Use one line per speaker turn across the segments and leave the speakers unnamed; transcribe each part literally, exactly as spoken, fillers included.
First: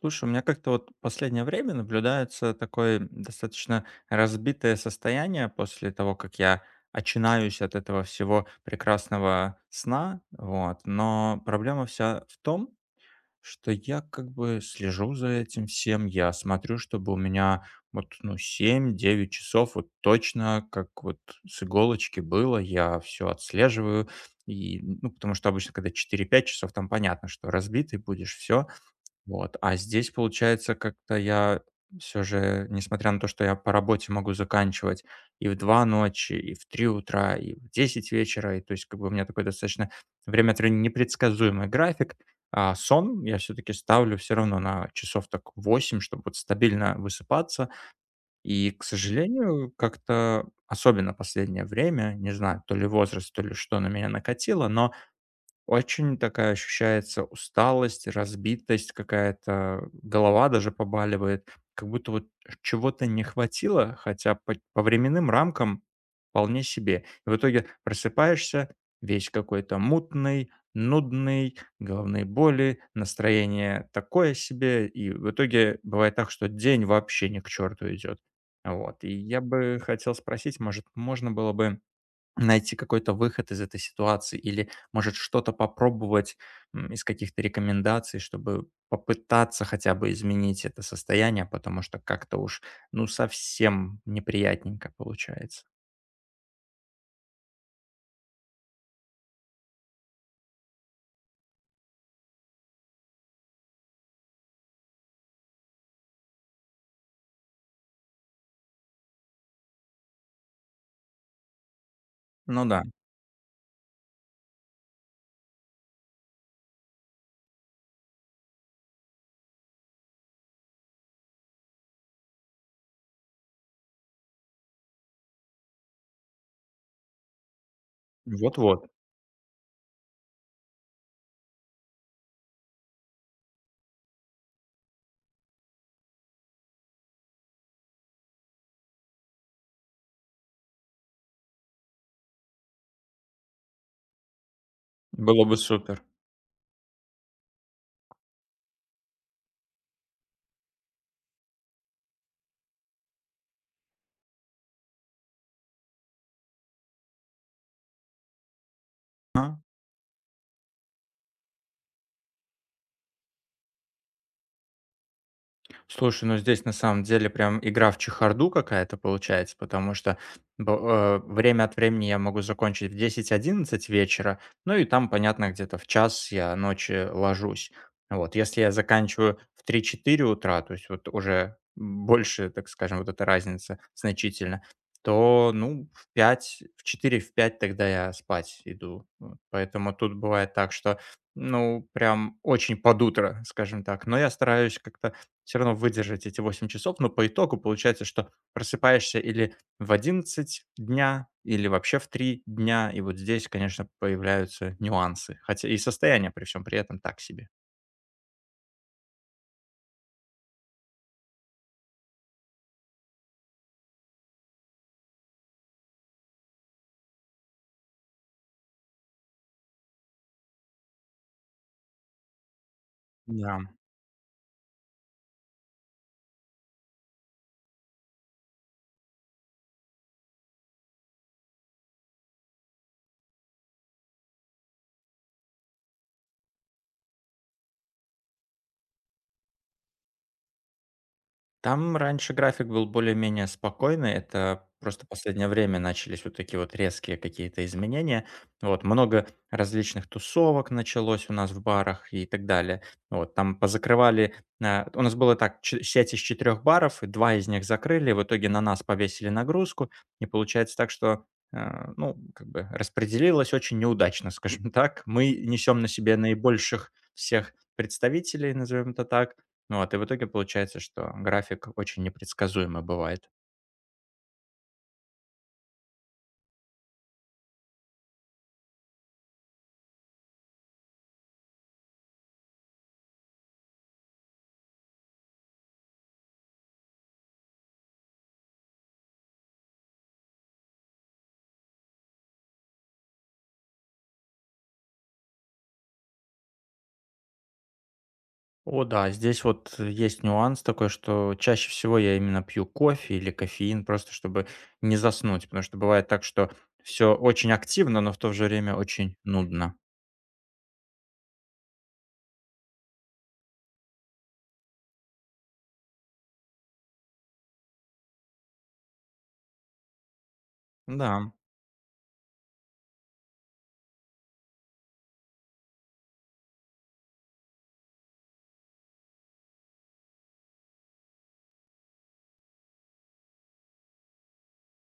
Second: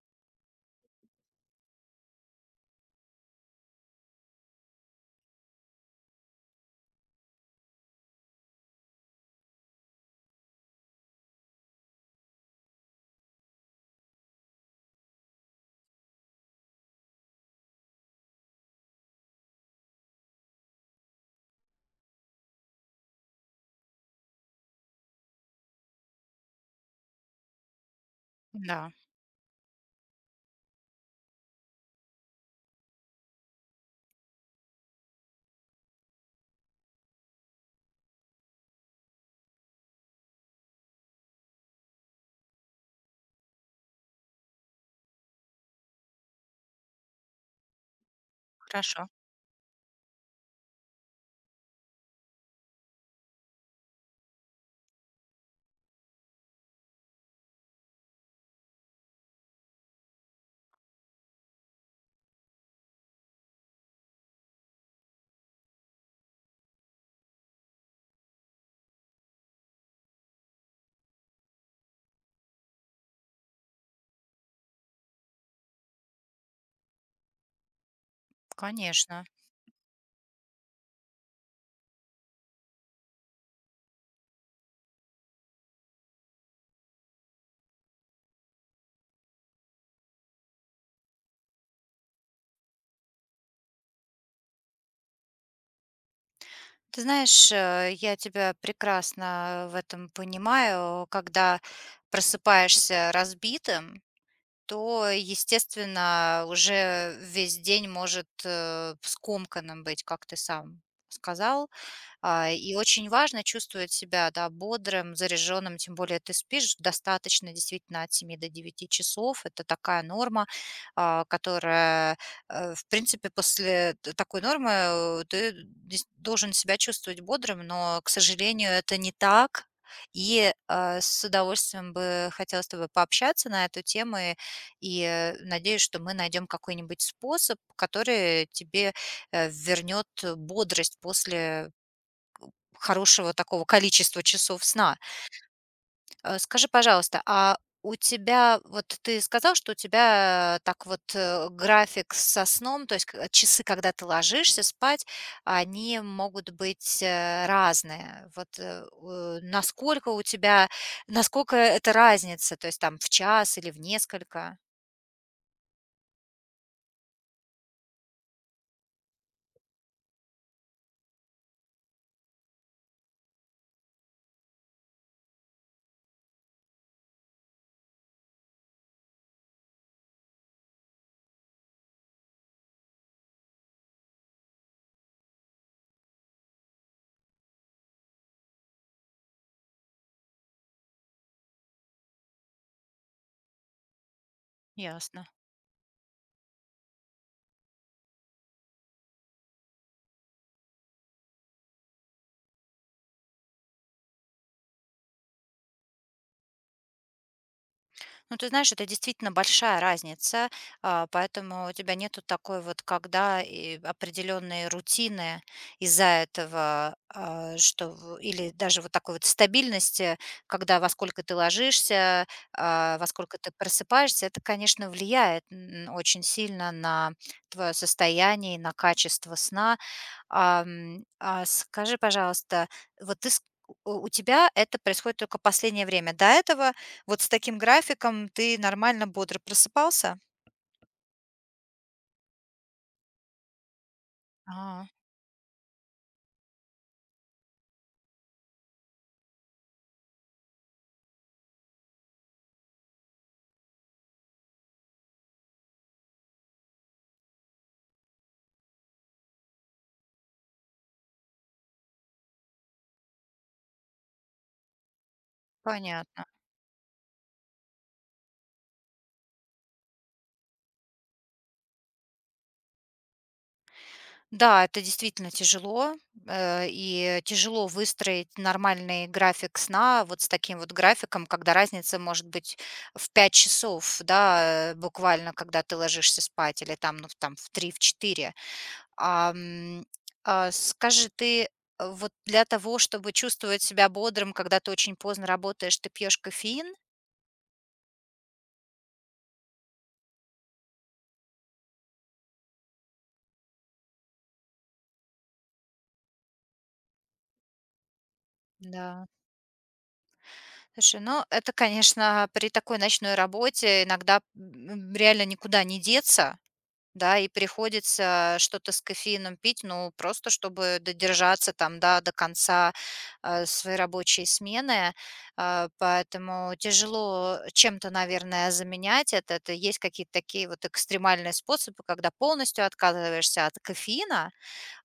Слушай, у меня как-то вот последнее время наблюдается такое достаточно разбитое состояние после того, как я очинаюсь от этого всего прекрасного сна, вот. Но проблема вся в том, что я как бы слежу за этим всем, я смотрю, чтобы у меня вот, ну, семь девять часов вот точно, как вот с иголочки было, я все отслеживаю, и, ну, потому что обычно, когда четыре пять часов, там понятно, что разбитый будешь, все,
Да,
вот. А здесь, получается, как-то я все же, несмотря на то, что я по работе могу заканчивать и в два ночи, и в три утра, и в десять вечера, и то есть как бы у меня такой достаточно время от времени непредсказуемый график, а сон я все таки ставлю все равно на часов так восемь, чтобы вот стабильно высыпаться. И, к
хорошо,
сожалению, как-то, особенно последнее время, не знаю, то ли возраст, то ли что на меня накатило, но очень такая ощущается усталость, разбитость какая-то, голова даже побаливает, как будто вот чего-то не хватило, хотя по, по временным рамкам вполне себе. И в итоге просыпаешься весь какой-то мутный, нудный, головные боли, настроение такое себе, и в итоге бывает так, что день вообще ни к черту идет. Вот. И
конечно.
я бы хотел спросить, может, можно было бы найти какой-то выход из этой ситуации или, может, что-то попробовать, м, из каких-то рекомендаций, чтобы попытаться хотя бы изменить это состояние, потому что как-то уж, ну, совсем неприятненько получается.
Ты знаешь, э, я тебя прекрасно в этом понимаю. Когда просыпаешься разбитым, то, естественно, уже весь день может э, скомканным быть, как ты сам сказал. А,
Ну
и
да,
очень важно чувствовать себя, да, бодрым, заряженным, тем более ты спишь достаточно, действительно, от семи до девяти часов. Это такая норма, а, которая, э, в принципе, после т- такой нормы э, ты дес- должен себя чувствовать бодрым, но, к сожалению,
вот-вот,
это не так. И э, с удовольствием бы хотела с тобой пообщаться на эту тему, и, и, э, надеюсь, что мы найдем какой-нибудь способ, который тебе э, вернет э, бодрость после хорошего такого количества часов сна.
было бы супер.
Э, скажи, пожалуйста, а у тебя, вот ты сказал, что у тебя э, так вот э, график со сном, то есть к- часы, когда ты ложишься спать, они могут быть э, разные. Вот э, э,
А.
насколько у тебя, насколько это разница, то есть там в час или в несколько?
Слушай, ну здесь на самом деле прям игра в чехарду какая-то получается, потому что б- э, время от времени я могу закончить в десять одиннадцать вечера, ну и там, понятно, где-то в час я ночи ложусь. Вот, если я заканчиваю в три четыре утра, то есть вот уже больше, так скажем, вот эта разница значительно, то, ну, в пять, в четыре, в пять тогда я спать иду. Вот, Поэтому тут бывает так, что ну, прям очень под утро, скажем так. Но я стараюсь как-то
Ясно.
все равно выдержать эти восемь часов, но по итогу получается, что просыпаешься или в одиннадцать дня, или вообще в три дня. И вот здесь, конечно, появляются нюансы, хотя и состояние при всем при этом так себе.
Ну, ты знаешь, это действительно большая разница, а, поэтому у тебя нету такой вот, когда и определенные рутины из-за этого, а, что в- или даже вот такой вот стабильности, когда во сколько ты ложишься, а, во сколько ты
Да.
просыпаешься, это, конечно, влияет н- очень сильно на твое состояние, и на качество сна. Ам, а, скажи, пожалуйста, вот ты ск у у тебя это происходит только последнее время. До этого вот с таким графиком ты нормально бодро просыпался?
Там раньше график был более-менее спокойный. Это
А,
просто последнее время начались вот такие вот резкие какие-то изменения. Вот много различных тусовок началось у нас в барах и так далее. Вот там позакрывали. А, у нас было так че- сеть из четырех баров, и два из них закрыли. В итоге на нас повесили нагрузку, и получается так, что а, ну, как бы распределилось очень неудачно, скажем так. Мы несем на себе
понятно.
наибольших всех представителей, назовем это так, ну вот, и в итоге получается, что график очень непредсказуемый бывает.
Да, это действительно тяжело, э, и тяжело выстроить нормальный график сна вот с таким вот графиком, когда разница может быть в пять часов, да, э, буквально, когда ты ложишься спать, или там, ну, в там в три, в четыре. Ам, а, скажи, ты, э, вот для того, чтобы чувствовать себя бодрым, когда ты очень поздно работаешь, ты пьешь кофеин?
О да, здесь вот э, есть нюанс такой, что чаще всего я именно пью кофе или кофеин просто, чтобы не заснуть, потому что бывает так, что все очень активно, но в то же время
Да.
очень нудно.
Слушай, ну это, конечно, при такой ночной работе иногда, м, реально никуда не деться. Да, и приходится что-то с кофеином пить, ну, просто чтобы
Да,
додержаться там, да, до конца, э, своей рабочей смены. Э, поэтому тяжело чем-то, наверное, заменять это. Это есть какие-то такие вот экстремальные способы, когда полностью отказываешься от кофеина,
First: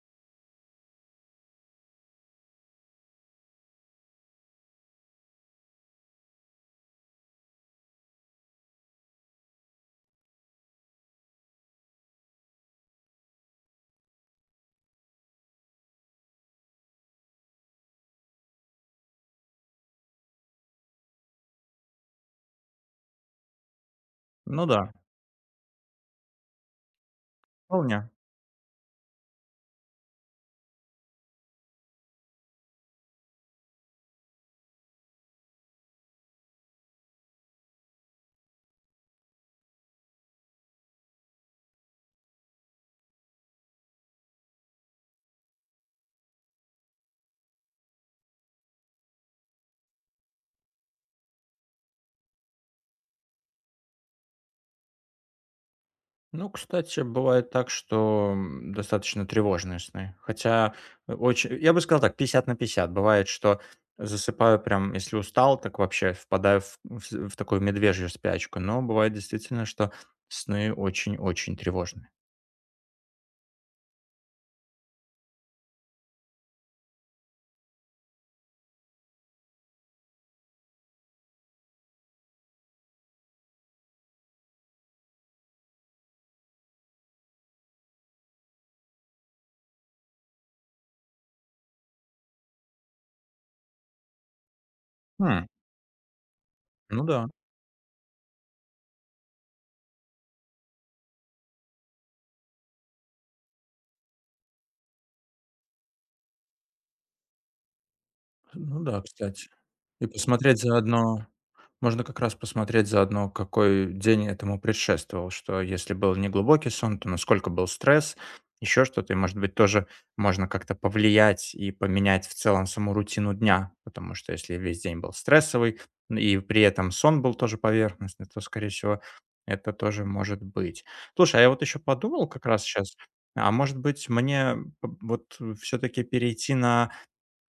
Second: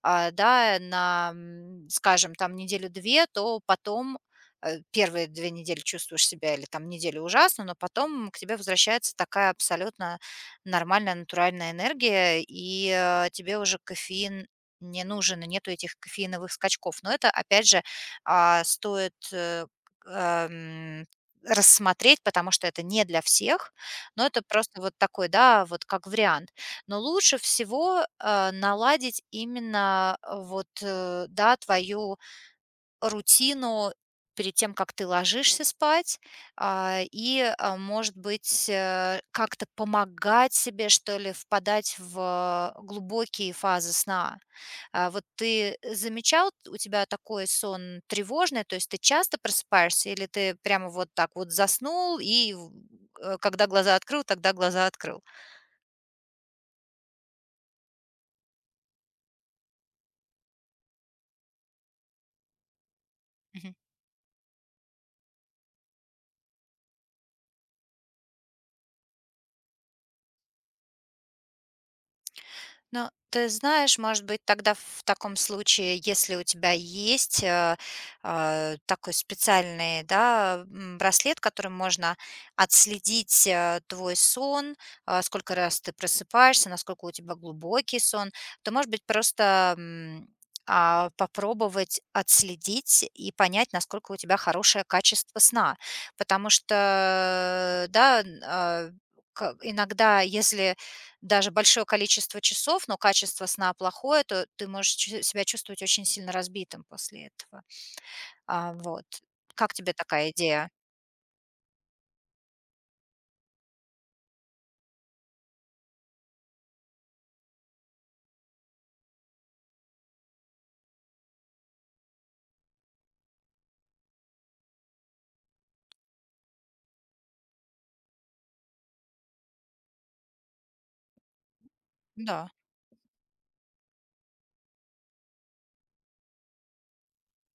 а, да, на, м, скажем, там неделю-две, то потом э, первые две недели чувствуешь себя или там неделю ужасно, но потом к тебе возвращается такая абсолютно нормальная натуральная энергия, и э, тебе уже кофеин не нужен, и нету этих кофеиновых скачков. Но это, опять же, а, стоит э, к- эм, рассмотреть, потому что это не для всех, но это
ну
просто
да,
вот такой, да, вот как вариант. Но лучше всего,
вполне.
э, наладить именно, э, вот, э, да, твою рутину перед тем, как ты ложишься спать, а, и, а, может быть, э, как-то помогать себе, что ли, впадать в глубокие фазы сна. А, вот ты замечал, у тебя такой сон тревожный, то есть ты часто просыпаешься или ты прямо вот так вот заснул и в э, когда глаза открыл, тогда глаза открыл?
Ну, кстати, бывает так, что, м, достаточно тревожные сны. Хотя, э, очень я бы сказал так, пятьдесят на пятьдесят, Бывает, что засыпаю прям, если устал, так вообще впадаю в вс в такую медвежью спячку. Но бывает действительно, что сны очень-очень тревожные.
Ну, ты знаешь, может быть, тогда в таком случае, если у тебя есть э, а, такой специальный, да, м, браслет, которым можно отследить э, твой сон, а, сколько раз ты просыпаешься, насколько у тебя глубокий сон, то, может быть, просто м, а, попробовать отследить и понять, насколько у тебя хорошее качество
Хм,
сна. Потому
ну да.
что, да, н- а, к- иногда, если даже большое количество часов, но качество сна плохое, то ты можешь чу себя чувствовать очень сильно разбитым после этого. А,
Ну да,
вот.
кстати.
Как тебе
И
такая
посмотреть
идея?
заодно можно как раз посмотреть заодно, какой день этому предшествовал, что если был неглубокий сон, то насколько был стресс, еще что-то, и, может быть, тоже можно как-то повлиять и поменять в целом саму рутину дня, потому что если весь день был стрессовый, н- и при этом сон был тоже поверхностный, то, скорее всего, это тоже может быть. Слушай, а я вот еще подумал как
Да,
раз сейчас, а может быть, мне п- вот все-таки перейти на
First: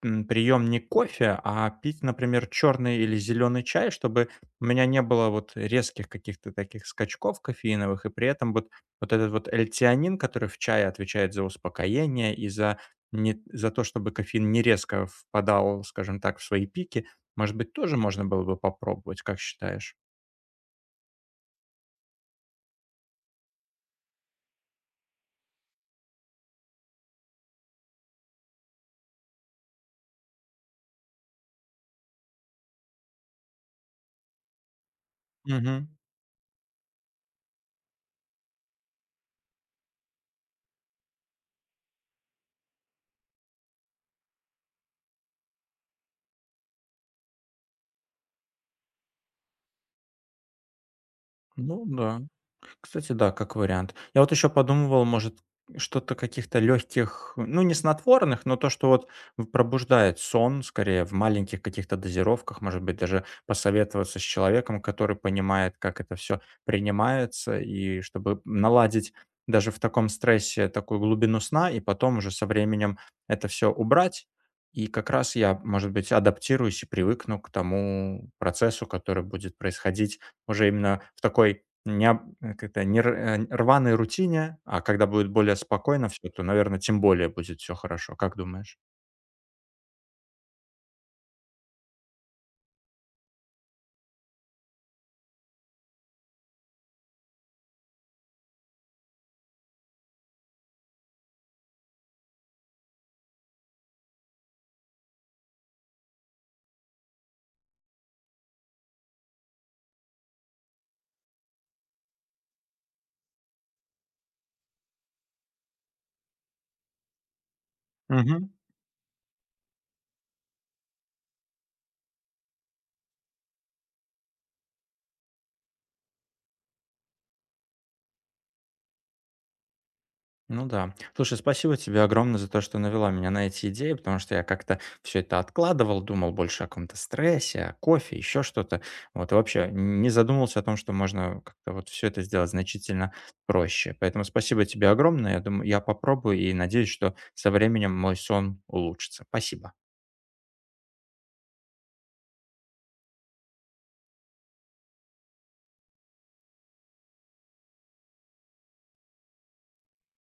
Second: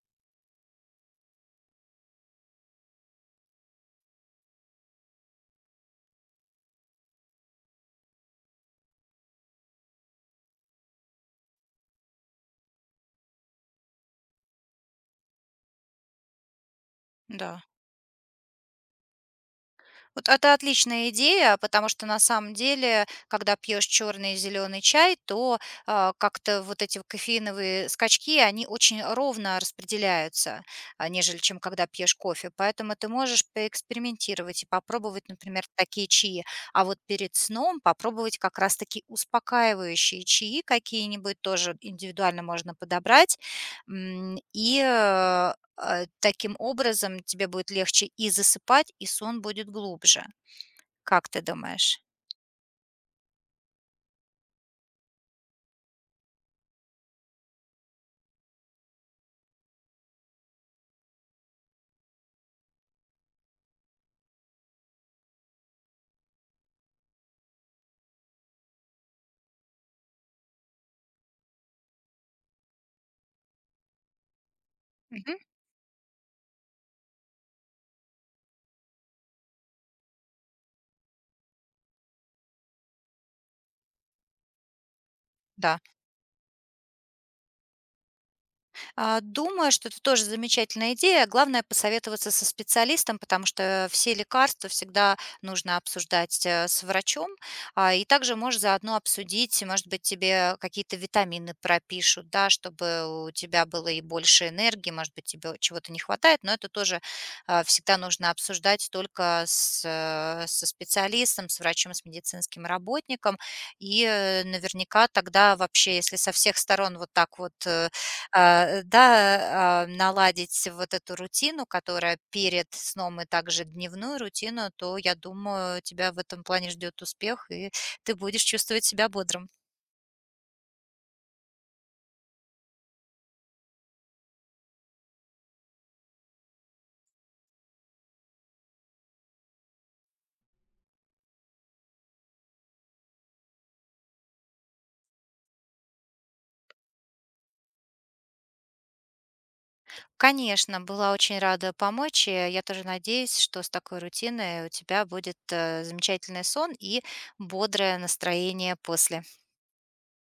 м, прием не кофе, а пить, например, черный или зеленый чай, чтобы у меня не было вот резких каких-то таких скачков кофеиновых, и при этом вот, вот этот вот эльтианин, который в чае отвечает за успокоение и за, не, за то, чтобы кофеин не резко впадал, скажем так, в свои пики, может
да.
быть, тоже можно было бы попробовать, как считаешь?
Вот это отличная идея, потому что на самом деле, когда пьешь черный и зеленый чай, то а, как-то вот эти кофеиновые скачки, они очень ровно распределяются, а, нежели чем когда пьешь кофе. Поэтому ты можешь поэкспериментировать и попробовать, например,
Мгм.
такие чаи. А вот перед сном попробовать как раз таки успокаивающие чаи какие-нибудь тоже индивидуально можно подобрать. М, И э, Э, таким образом тебе будет легче и засыпать, и сон будет глубже. Как ты
Ну
думаешь?
да. Кстати, да, как вариант. Я вот еще подумывал, может, что-то каких-то легких, ну, не снотворных, но то, что вот в- пробуждает сон, скорее, в маленьких каких-то дозировках, может быть, даже посоветоваться с человеком, который понимает, как это все принимается, и чтобы наладить даже в таком стрессе такую глубину сна, и потом уже со временем это все убрать. И как раз
Мгм.
я, может быть, адаптируюсь и привыкну к тому процессу, который будет происходить уже именно в такой не э, как-то не р э, рваной рутине, а когда будет более
Да.
спокойно все, то, наверное, тем более будет все хорошо. Как думаешь?
А, думаю, что это тоже замечательная идея. Главное посоветоваться со специалистом, потому что все лекарства всегда нужно обсуждать э, с врачом. А, и также можешь заодно обсудить, может быть, тебе какие-то витамины пропишут, да, чтобы у тебя было и больше энергии, может быть, тебе чего-то не хватает, но это тоже а, всегда нужно обсуждать только с, э, со специалистом, с врачом, с медицинским работником. И э, наверняка тогда вообще, если со всех сторон вот так вот э,
Мгм.
а, да, а, наладить вот эту рутину, которая перед сном и также дневную рутину, то, я думаю, тебя в этом плане ждет успех, и ты будешь чувствовать себя бодрым.
Ну да. Слушай, спасибо тебе огромное за то, что навела меня на эти идеи, потому что я как-то все это откладывал, думал больше о каком-то стрессе, о кофе, еще что-то. Вот, и вообще не задумывался о том, что можно как-то вот все это сделать значительно проще. Поэтому спасибо тебе огромное. Я думаю, я попробую и надеюсь, что со временем мой сон улучшится. Спасибо.
Конечно, была очень рада помочь. и Я тоже надеюсь, что с такой рутиной у тебя будет э, замечательный сон и бодрое настроение после.